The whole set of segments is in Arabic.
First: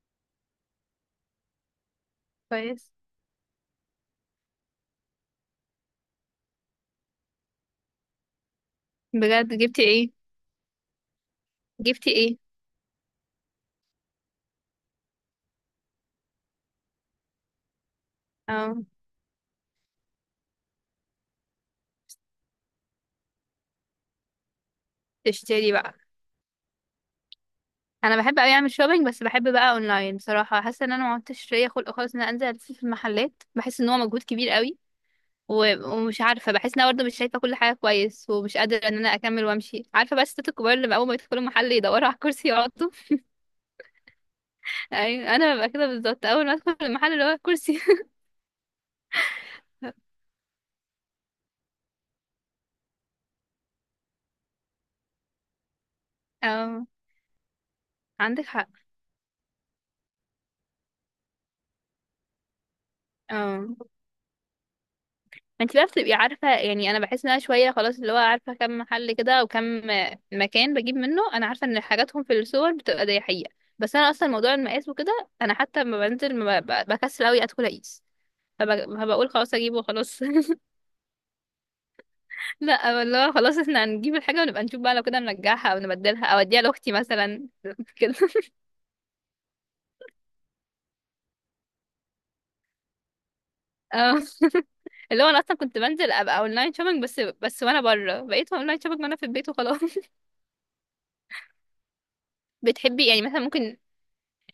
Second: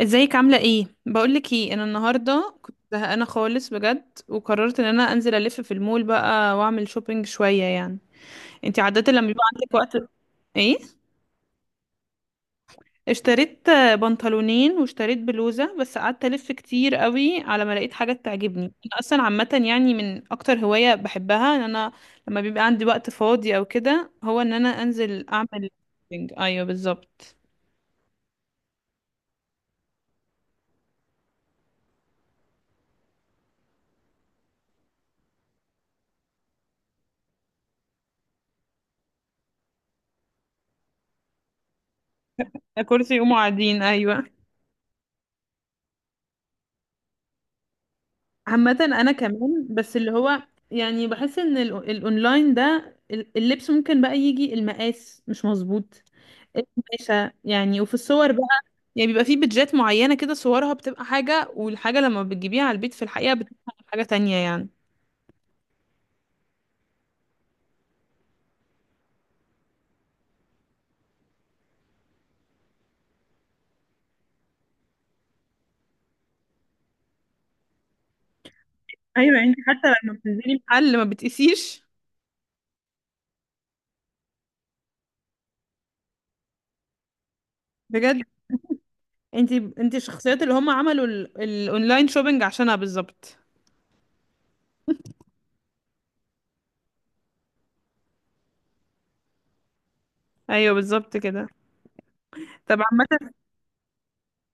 ازيك عاملة ايه؟ بقولك ايه، انا النهاردة كنت كويس. زهقانة خالص بجد، وقررت ان انا انزل الف في المول بقى واعمل شوبينج شوية يعني. انتي عادة لما بيبقى بجد عندك جبتي وقت ايه؟ ايه؟ جبتي ايه؟ اشتريت بنطلونين واشتريت بلوزة، بس قعدت الف كتير قوي على ما لقيت حاجة تعجبني. اه، انا اصلا عامة يعني من اكتر هواية بحبها ان انا لما بيبقى عندي وقت فاضي او كده، هو ان انا انزل اعمل تشتري بقى. شوبينج. ايوه بالظبط. انا بحب اوي اعمل شوبينج بس بحب بقى اونلاين بصراحه. حاسه ان انا ما عدتش ليا خلق خالص ان انا انزل الف في المحلات، بحس ان هو مجهود كبير قوي. ومش عارفه، بحس ان انا برضه مش شايفه كل حاجه كويس، ومش قادره ان انا اكمل وامشي، عارفه؟ بس الستات الكبار اللي اول ما يدخلوا محل يدوروا على كرسي يقعدوا. كرسي يقوموا قاعدين، ايوه. ايوه، انا ببقى كده بالظبط. اول ما ادخل المحل اللي هو كرسي. عامة انا كمان بس اللي هو، يعني بحس ان الاونلاين ده، اللبس ممكن بقى يجي المقاس مش مظبوط، اه القماشة يعني. وفي الصور عندك بقى، حق. يعني بيبقى في بيدجات معينة كده صورها بتبقى حاجة، والحاجة لما بتجيبيها على البيت في الحقيقة اه. بتبقى حاجة تانية يعني. انت بقى بتبقي عارفه يعني. انا بحس ان انا شويه خلاص، اللي هو عارفه كم محل كده او كم مكان بجيب منه. انا عارفه ان حاجاتهم في السوبر، بتبقى دي حقيقه. بس انا اصلا موضوع المقاس وكده، انا حتى لما بنزل ما بكسل قوي ادخل اقيس. فبقول ايوه، خلاص انت اجيبه حتى لما خلاص. بتنزلي محل ما بتقيسيش. لا والله خلاص، احنا هنجيب الحاجه ونبقى نشوف بقى، لو كده نرجعها او نبدلها او اديها لاختي مثلا. كده. بجد. انت انت الشخصيات اللي هم عملوا الاونلاين شوبينج عشانها بالظبط. اه. اللي هو انا اصلا كنت بنزل ابقى اونلاين شوبينج بس، وانا بره. بقيت اونلاين شوبينج وانا في البيت وخلاص. ايوه بالظبط كده. طب عامة، بتحبي يعني مثلا ممكن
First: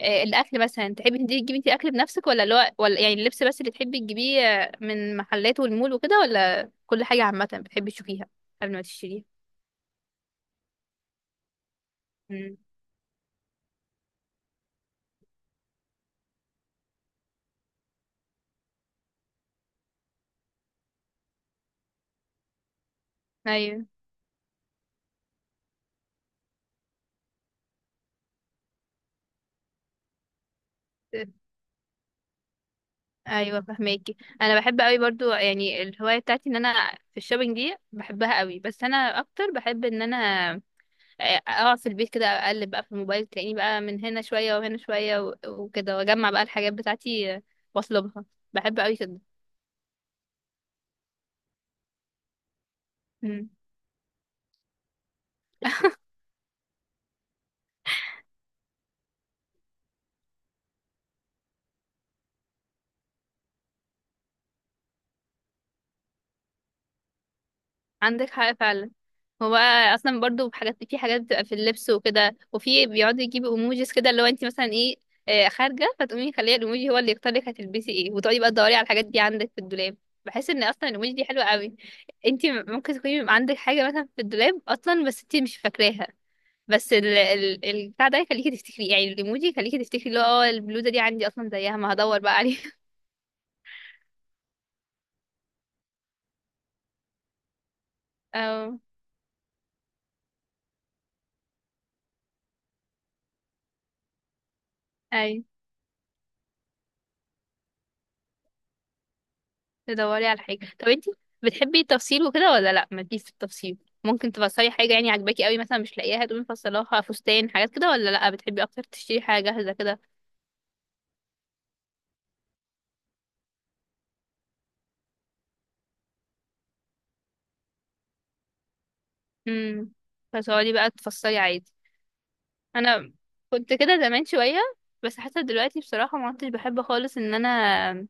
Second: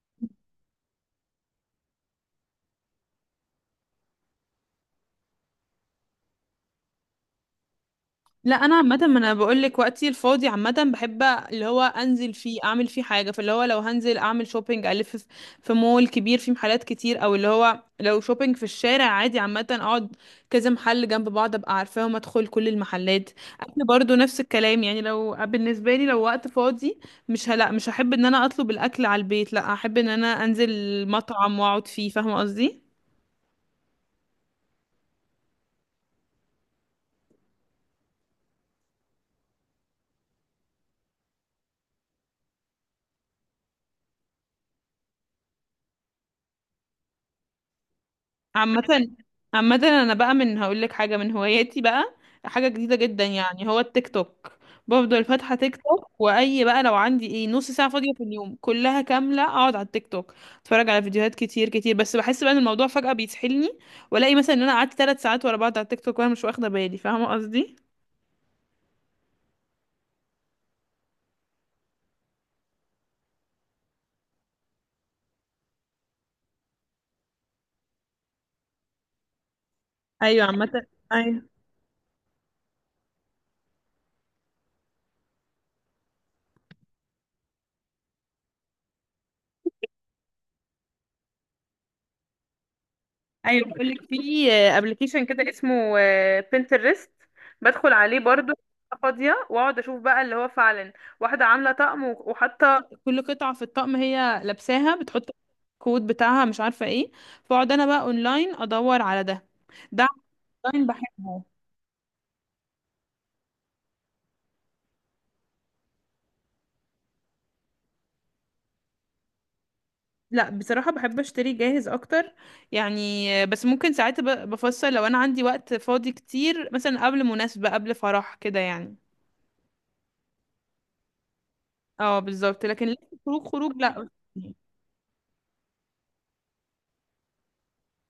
الاكل مثلا تحبي تجيبي انت اكل بنفسك، ولا اللي هو، ولا يعني اللبس بس اللي تحبي تجيبيه من محلات والمول وكده؟ ولا كل حاجه عامه بتحبي تشوفيها لا قبل انا ما عامه، ما تشتريها؟ انا بقول لك وقتي الفاضي عامه بحب اللي هو انزل مم. فيه اعمل فيه حاجه، فاللي هو لو هنزل اعمل شوبينج الف في في مول كبير فيه محلات كتير، او اللي هو لو شوبينج في الشارع عادي عامه اقعد كذا محل جنب بعض ابقى عارفاهم ادخل كل المحلات. اكل ايوه. برضو نفس الكلام يعني، لو بالنسبه لي لو وقت فاضي مش هلا مش هحب ان انا اطلب الاكل على البيت، لا احب ان انا انزل مطعم واقعد فيه. فاهمه قصدي؟ ايوه فهماكي. انا بحب قوي برضو يعني، الهوايه بتاعتي ان انا في الشوبينج دي بحبها قوي. بس انا اكتر بحب ان انا اقعد في البيت كده اقلب بقى في الموبايل، تلاقيني بقى من هنا شويه وهنا شويه وكده، واجمع بقى الحاجات بتاعتي واطلبها. بحب قوي عامة. كده. عامة انا بقى من هقول لك حاجة من هواياتي بقى، حاجة جديدة جدا مم. يعني، هو التيك توك. بفضل فاتحة تيك توك، واي بقى لو عندي ايه نص ساعة فاضية في اليوم كلها كاملة اقعد على التيك توك اتفرج على فيديوهات كتير كتير، بس بحس بقى ان الموضوع فجأة بيسحلني، والاقي مثلا ان انا قعدت 3 ساعات ورا بعض على التيك توك وانا مش واخدة بالي. فاهمة قصدي؟ عندك حق فعلا. هو بقى اصلا برضو حاجات، في حاجات بتبقى في اللبس وكده، وفي بيقعدوا يجيبوا ايموجيز كده، اللي هو انت مثلا ايه خارجه، فتقومي خليه الايموجي هو اللي يختار لك هتلبسي ايه، وتقعدي بقى تدوري على الحاجات دي عندك في الدولاب. ايوه بحس ان اصلا عامة. الايموجي دي ايوه. حلوه قوي. انت ممكن تكوني عندك حاجه مثلا في الدولاب اصلا بس انت مش فاكراها، بس ال البتاع ده يخليكي تفتكري، يعني الايموجي يخليكي تفتكري اللي هو البلوزه دي عندي اصلا زيها، ما هدور بقى عليها. ايوه بقول لك في ابلكيشن كده اسمه بنترست، بدخل عليه برضو اه. فاضيه واقعد اشوف بقى اللي هو فعلا واحده عامله طقم، وحاطه كل قطعه في الطقم هي لابساها، بتحط اي. الكود بتاعها مش عارفه ايه. فاقعد انا بقى اونلاين ادور على ده. ده تدوري على حاجة. اونلاين طب انتي بحبه. بتحبي التفصيل وكده ولا لا، مالكيش في التفصيل؟ ممكن تفصلي حاجة يعني عجباكي قوي مثلا مش لاقياها تقومي مفصلاها فستان حاجات كده، ولا لا بتحبي اكتر تشتري حاجة جاهزة كده؟ لا بصراحه بحب اشتري جاهز اكتر يعني، بس ممكن ساعات بفصل لو انا عندي وقت فاضي كتير، مثلا قبل مناسبه قبل فرح كده يعني. امم فتقعدي بقى تفصلي عادي. اه بالظبط. لكن لأ، انا خروج خروج كنت كده لا. زمان شوية. بس حتى دلوقتي بصراحة ما عدتش بحب خالص ان انا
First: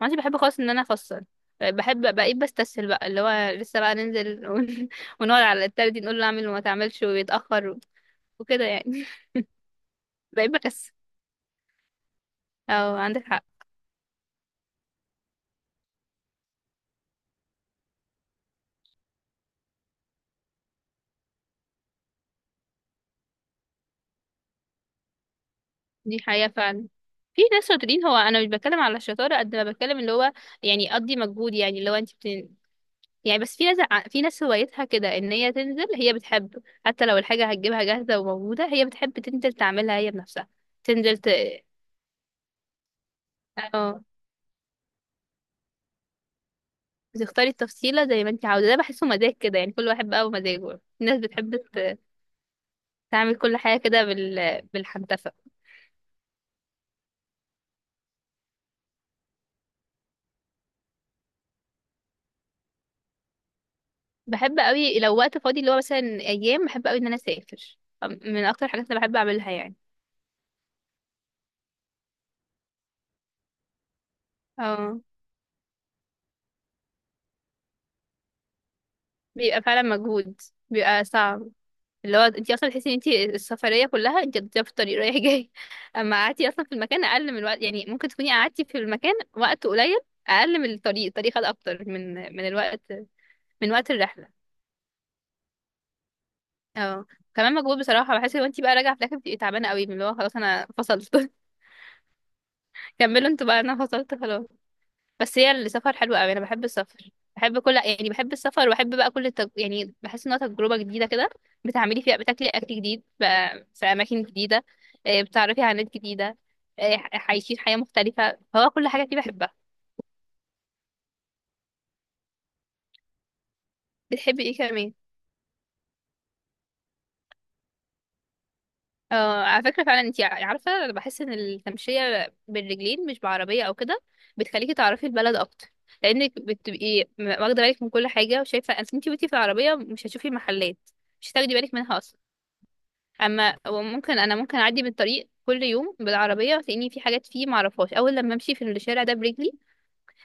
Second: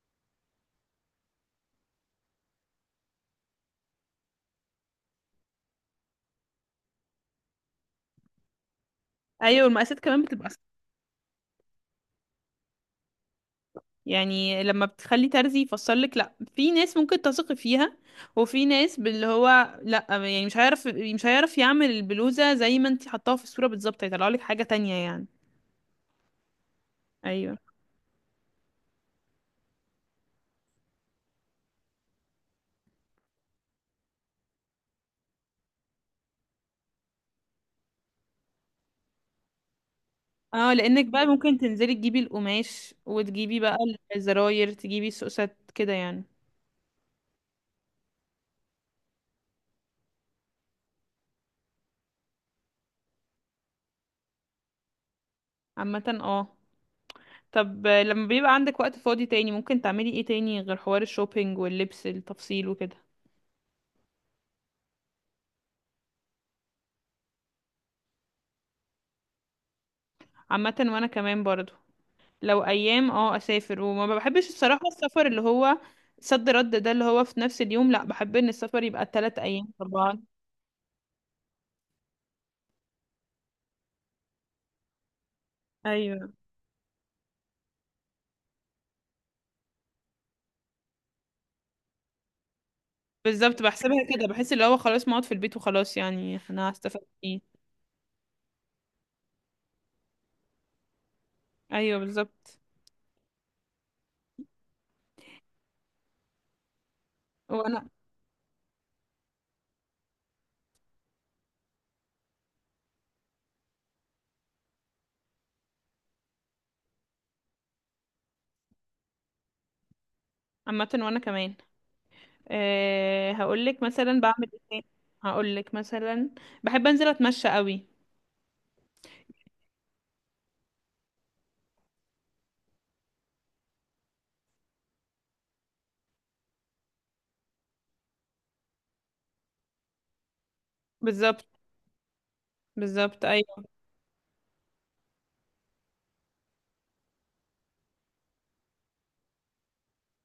ما عدتش بحب خالص ان انا افصل. بحب بقيت بستسهل بقى، اللي هو لسه بقى ننزل ونقعد على التالت نقول له اعمل وما تعملش ويتأخر وكده يعني. ايوه المقاسات كمان بتبقى بقيت صح. بكسل. اه عندك حق. يعني لما بتخلي ترزي يفسر لك، لا في ناس ممكن تثقي فيها، وفي ناس باللي هو لا يعني مش هيعرف يعمل البلوزه زي ما انت حطاها في الصوره بالظبط، هيطلع لك حاجه تانية يعني. دي حقيقة فعلا. في ايوه. ناس شاطرين، هو انا مش بتكلم على الشطارة قد ما بتكلم اللي هو، يعني اقضي مجهود، يعني اللي هو انت يعني. بس في ناس في ناس هوايتها كده، ان هي تنزل، هي بتحب حتى لو الحاجة هتجيبها جاهزة وموجودة، هي بتحب تنزل تعملها هي بنفسها. اه لانك تنزل بقى ت... ممكن تنزلي تجيبي القماش، وتجيبي بقى اه. الزراير، تجيبي السوسات كده يعني. بتختاري التفصيلة زي ما انت عاوزة، ده بحسه مزاج كده يعني كل واحد بقى ومزاجه، في ناس بتحب تعمل كل حاجة كده بالحنتفة. عامه اه. طب لما بيبقى عندك وقت فاضي تاني، ممكن تعملي ايه تاني غير حوار الشوبينج واللبس التفصيل وكده؟ بحب قوي لو وقت فاضي، اللي هو مثلا ايام، بحب قوي ان انا اسافر، من اكتر الحاجات اللي بحب اعملها يعني. عامه وانا كمان برضو، لو ايام اه اسافر، وما بحبش الصراحه اه. السفر اللي هو صد رد ده اللي هو في نفس اليوم، لا بحب ان السفر يبقى ثلاث بيبقى ايام فعلا طبعا. مجهود، بيبقى صعب. اللي هو انت اصلا تحسي ان انت السفريه كلها انت بتبقي في الطريق رايح جاي. اما ايوه قعدتي اصلا في المكان اقل من الوقت، يعني ممكن تكوني قعدتي في المكان وقت قليل اقل من الطريق، الطريق خد اكتر من الوقت، بالظبط. من وقت بحسبها كده، الرحله. بحس اللي هو خلاص ما اقعد في البيت وخلاص، يعني انا هستفاد اه. ايه؟ كمان مجهود بصراحه، بحس ان انت بقى راجعه في الاخر بتبقي تعبانه قوي، من اللي هو خلاص، انا فصلت. ايوه بالظبط. كملوا انتوا بقى انا فصلت خلاص. بس هي السفر حلو قوي، انا بحب السفر. بحب كل وانا يعني بحب السفر، وبحب بقى كل يعني بحس انها تجربه جديده كده، بتعملي فيها، بتاكلي اكل جديد بقى في اماكن جديده، بتعرفي على ناس جديده عايشين حياه مختلفه، هو كل حاجه فيه بحبها. عامه وانا كمان. أه هقول لك مثلا بتحبي بعمل ايه ايه. كمان؟ هقول لك مثلا بحب انزل اتمشى قوي. اه على فكره فعلا. انتي عارفه، انا بحس ان التمشيه بالرجلين، مش بعربيه او كده، بتخليكي تعرفي البلد اكتر، لانك بتبقي واخده بالك من كل حاجه وشايفه. انت وانتي في العربيه مش هتشوفي محلات، مش بالظبط. هتاخدي بالك منها اصلا. بالظبط اما ايوه. وممكن انا ممكن اعدي من الطريق كل يوم بالعربيه، وتلاقيني في حاجات فيه ما اعرفهاش، اول لما امشي في الشارع ده برجلي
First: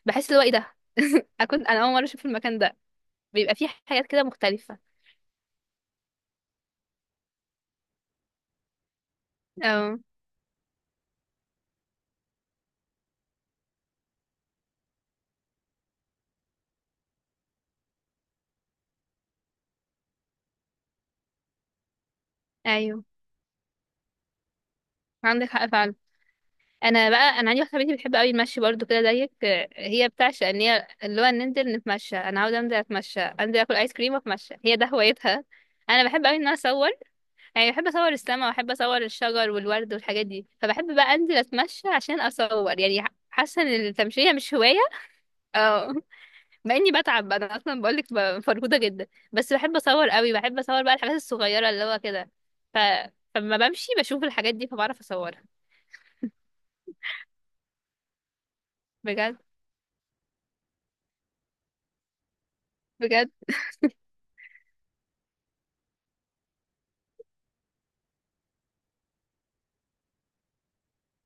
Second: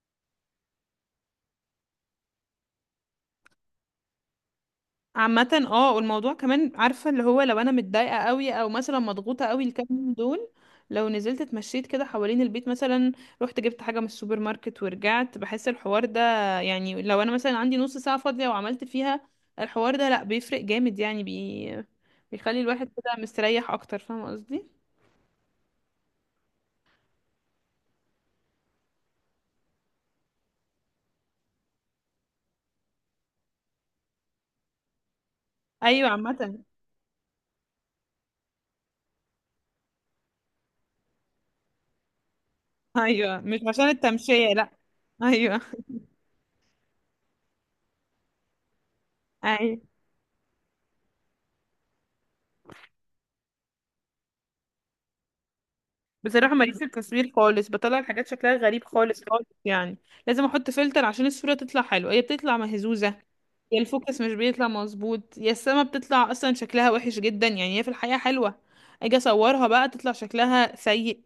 بحس اللي هو ايه ده؟ اكون انا اول مره اشوف المكان ده. بيبقى فيه حاجات كده مختلفه. عامة اه، والموضوع كمان عارفة اللي هو لو انا متضايقة قوي او مثلا مضغوطة قوي الكام اه. يوم دول، لو نزلت اتمشيت كده حوالين البيت مثلا، رحت جبت حاجة من السوبر ماركت ورجعت، بحس الحوار ده، يعني لو انا مثلا عندي نص ساعة فاضية وعملت فيها الحوار ده، لا بيفرق جامد يعني بيخلي الواحد ايوه كده مستريح اكتر. فاهمة قصدي؟ عندك حق فعلا. انا بقى، انا عندي واحده صاحبتي بتحب قوي المشي برضو كده زيك، هي بتعشق ان هي، اللي هو ننزل نتمشى، انا عاوزه انزل اتمشى، انزل اكل ايس كريم واتمشى، هي ده هوايتها. انا ايوه بحب قوي ان انا عامة. اصور، يعني بحب اصور السما، واحب اصور الشجر والورد والحاجات دي. فبحب بقى انزل اتمشى عشان اصور يعني، ايوه مش حاسه ان عشان التمشيه التمشية، مش لا. هوايه. ايوه. اه. مع اني بتعب انا اصلا، بقولك فرهوده جدا، بس بحب أيوة. اصور قوي، بحب اصور بقى الحاجات الصغيره اللي هو كده. ف... فلما بمشي بشوف الحاجات دي فبعرف اصورها. بصراحة ماليش في التصوير خالص، بطلع الحاجات شكلها غريب خالص بجد. خالص يعني، لازم احط فلتر عشان الصورة تطلع حلوة، هي بتطلع مهزوزة، بجد. يا الفوكس مش بيطلع مظبوط، يا السما بتطلع اصلا شكلها وحش جدا، يعني هي في الحقيقة حلوة، اجي اصورها بقى تطلع شكلها سيء،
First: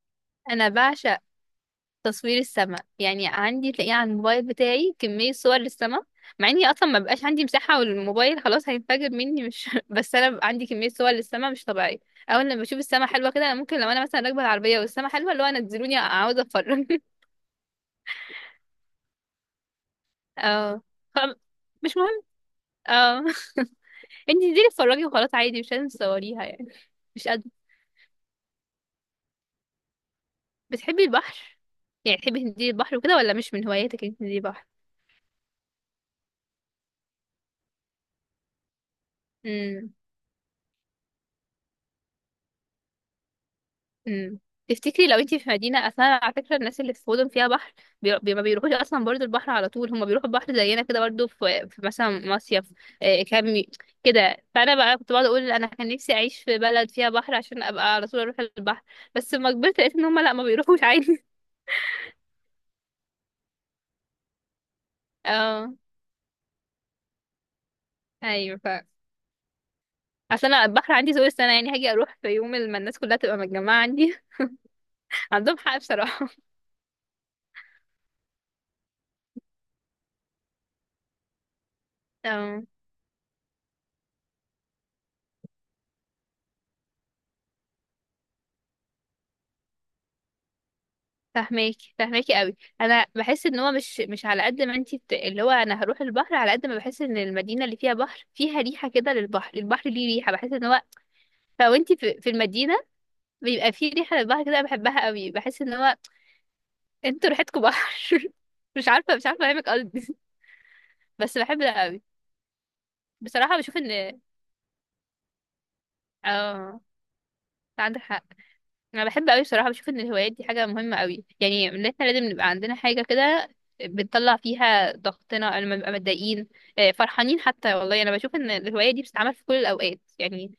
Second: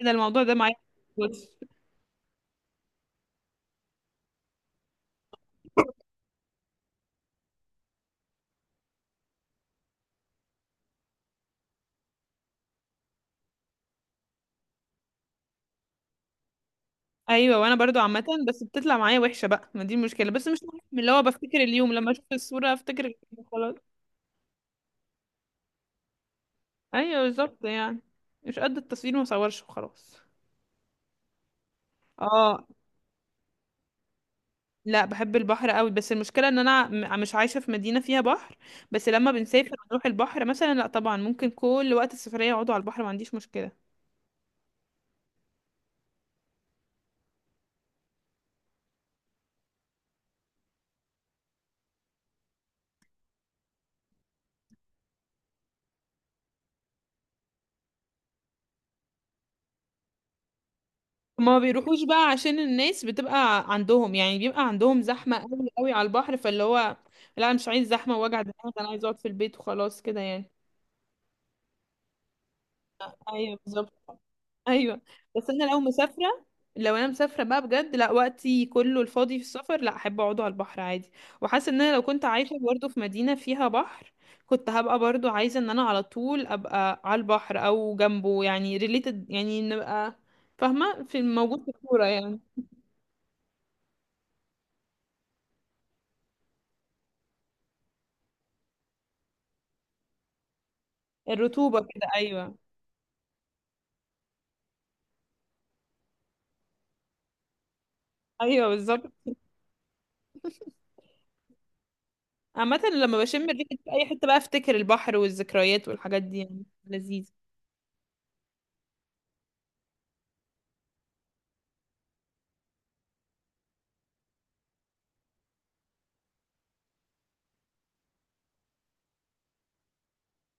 كده الموضوع ده انا معايا. بعشق بص. تصوير السماء، يعني عندي تلاقيه على الموبايل بتاعي كمية صور للسماء، مع اني اصلا ما بقاش عندي مساحة والموبايل خلاص هينفجر مني مش بس انا بقى عندي كمية صور للسماء مش طبيعية. اول لما بشوف السماء حلوة كده، انا ممكن لو انا مثلا راكبة العربية والسماء حلوة اللي هو، نزلوني عاوزة اتفرج. ايوه وانا برضو عامة، بس بتطلع معايا وحشة بقى، ما دي المشكلة، بس مش اه. مهم اللي هو خم... بفتكر اليوم مش لما مهم. اشوف الصورة افتكر اه. اليوم خلاص. انتي انزلي اتفرجي وخلاص عادي مش لازم تصوريها يعني. ايوه مش قد. بالظبط يعني. مش قد التصوير ما اصورش وخلاص. بتحبي البحر؟ يعني تحبي اه. تنزلي البحر وكده ولا مش من هواياتك انك تنزلي البحر؟ لا بحب البحر قوي، بس المشكله ان انا مش عايشه في مدينه فيها بحر، بس لما بنسافر امم ونروح البحر مثلا لا طبعا، ممكن كل وقت السفريه يقعدوا على البحر ما عنديش مشكله. امم تفتكري لو انتي في مدينة، اصلا على فكرة الناس اللي في مدن فيها بحر ما بيروحوش اصلا برضو البحر على طول، هما بيروحوا البحر زينا كده برضو في مثلا مصيف كامي كده. فانا بقى كنت بقعد اقول انا كان نفسي اعيش في بلد فيها بحر عشان ابقى على طول اروح البحر. بس لما كبرت لقيت ان هما لا، ما بيروحوش عادي. ما بيروحوش بقى عشان الناس بتبقى عندهم يعني، بيبقى عندهم زحمه قوي اه. قوي على البحر، فاللي هو لا انا مش عايز زحمه ووجع ايوه. دماغ، انا عايز اقعد في البيت وخلاص كده اصل يعني. انا البحر عندي طول السنة، يعني هاجي اروح في يوم لما الناس كلها تبقى ايوه متجمعة بالظبط. عندي. ايوه. بس عندهم انا حق لو بصراحة. مسافره، لو انا مسافره بقى بجد، لا وقتي كله الفاضي في السفر، لا احب اقعده على البحر عادي. وحاسه ان انا لو كنت عايشه اه. برضه في مدينه فيها بحر، كنت هبقى برضه عايزه ان انا على طول ابقى على البحر او جنبه، يعني ريليتد يعني، نبقى فاهمه في الموجود في فهماكي، الكوره فهماكي يعني. قوي. انا بحس ان هو مش مش على قد ما انتي اللي هو، انا هروح البحر على قد ما بحس ان المدينه اللي فيها بحر فيها ريحه كده للبحر، البحر ليه ريحه، بحس ان هو لو الرطوبه انتي كده في ايوه. المدينه بيبقى فيه ريحه للبحر كده، أنا بحبها قوي. بحس ان هو انتوا ريحتكم بحر. ايوه مش بالظبط. عارفه، افهمك قصدي؟ بس بحب ده قوي. عامه لما بشم بصراحه الريحه بشوف ان في اي حته بقى، افتكر البحر والذكريات والحاجات دي، يعني اه لذيذ. عندك حق. انا بحب قوي بصراحه، بشوف ان الهوايات دي حاجه مهمه قوي، يعني ان احنا لازم نبقى عندنا حاجه كده بنطلع فيها ضغطنا لما نبقى متضايقين، فرحانين حتى. والله انا بشوف ان الهوايه دي بتتعمل في كل الاوقات يعني،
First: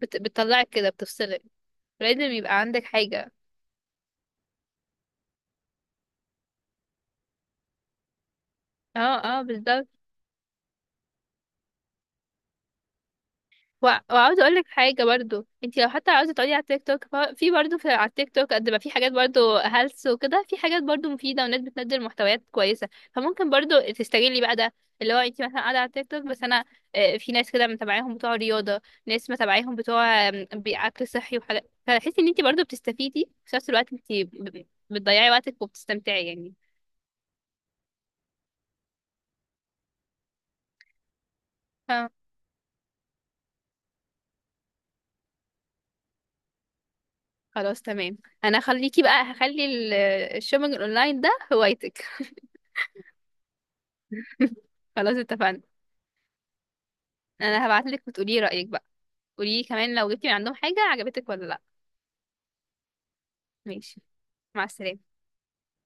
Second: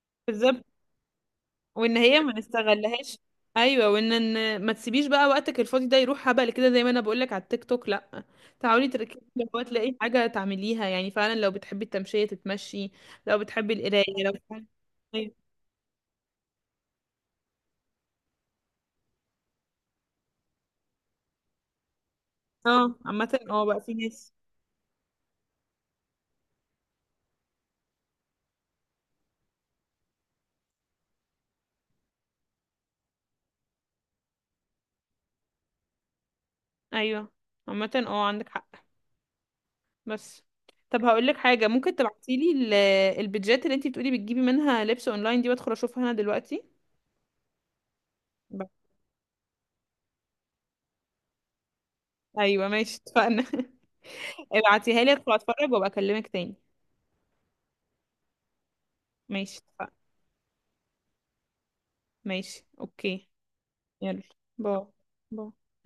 بالظبط. بتطلعك كده بتفصلك. وان هي لازم ما يبقى عندك نستغلهاش. حاجه. ايوه، وان ما تسيبيش بقى وقتك الفاضي ده يروح هبل كده، زي ما انا بقولك على التيك توك لا، تعالي اه. تركزي، اه لو بالظبط. تلاقي حاجه تعمليها يعني، فعلا لو بتحبي التمشيه تتمشي، لو بتحبي القرايه، لو وعاوزه اقول بتحبي. لك حاجه أيوة. برضو. انت لو حتى عاوزه تقعدي على التيك توك في برضو في على التيك توك قد ما في حاجات برضو هلس وكده، في حاجات برضو مفيده وناس بتنزل محتويات كويسه، اه عامه فممكن اه، برضو بقى في ناس. تستغلي بقى ده. اللي هو انت مثلا قاعده على التيك توك بس انا في ناس كده متابعاهم بتوع رياضه، ناس متابعاهم بتوع اكل صحي وحاجات، فتحسي ان انت برضو بتستفيدي في نفس الوقت، انت بتضيعي وقتك وبتستمتعي يعني. ايوه عامه اه عندك حق. بس، طب هقول لك حاجه، ممكن ف- تبعتيلي البيدجات اللي انتي بتقولي بتجيبي منها لبس اونلاين دي، وادخل اشوفها انا دلوقتي. خلاص تمام. انا بس. خليكي بقى، هخلي الشوبينج اونلاين ده هوايتك. ايوه ماشي اتفقنا ابعتيها لي خلاص ادخل اتفقنا. اتفرج وابقى اكلمك تاني. انا هبعتلك وتقولي رأيك بقى. ماشي. قولي كمان لو جبتي من عندهم حاجة عجبتك ولا لا. ماشي اوكي. ماشي. يلا. مع باي. السلامة. باي.